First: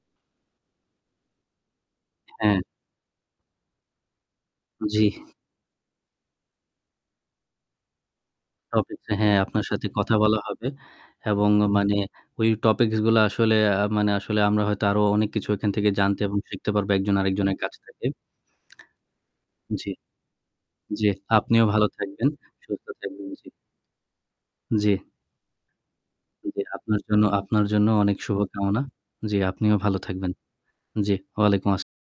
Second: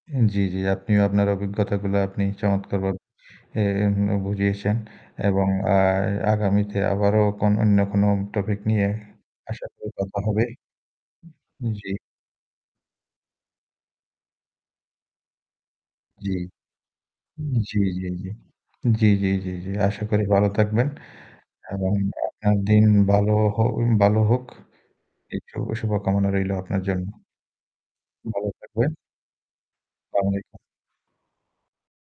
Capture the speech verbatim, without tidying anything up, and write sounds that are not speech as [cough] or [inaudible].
উম জ্বি, জ্বি, আপনিও আপনার অভিজ্ঞতাগুলো আপনি হ্যাঁ। চমৎকারভাবে এ এম বুঝিয়েছেন জ্বি। এবং আ আগামীতে আবারও কন অইন্য কোনো topic নিয়ে Topics এ হ্যাঁ, আশা আপনার সাথে করি কথা কথা বলা হবে। হবে। এবং আ জ্বী। মানে ওই topics গুলা আসলে আ মানে আসলে আমরা হয়তো আরো অনেক কিছু ওইখান থেকে জানতে জ্বী। এবং শিখতে পারবো একজন আরেকজনের কাছ জ্বী, থেকে। জ্বী, জ্বী। জ্বী, জ্বী, জ্বী, জ্বী। [smacks lips] জ্বি। আশা করি ভালো থাকবেন। জ্বী, আপনিও ভালো এবং থাকবেন, আপনার দিন সুস্থ থাকবেন। ভালো জি। হো বালো হোক। জ্বি। এই শুভ শুভকামনা রইলো জ্বী, আপনার আপনার জন্য। জন্য আপনার জন্য অনেক শুভ ভালো কামনা। থাকবেন। জ্বি, আপনিও ভালো থাকবেন। স্লামালাইকুম। জ্বি, ওয়ালাইকুম আসসালাম।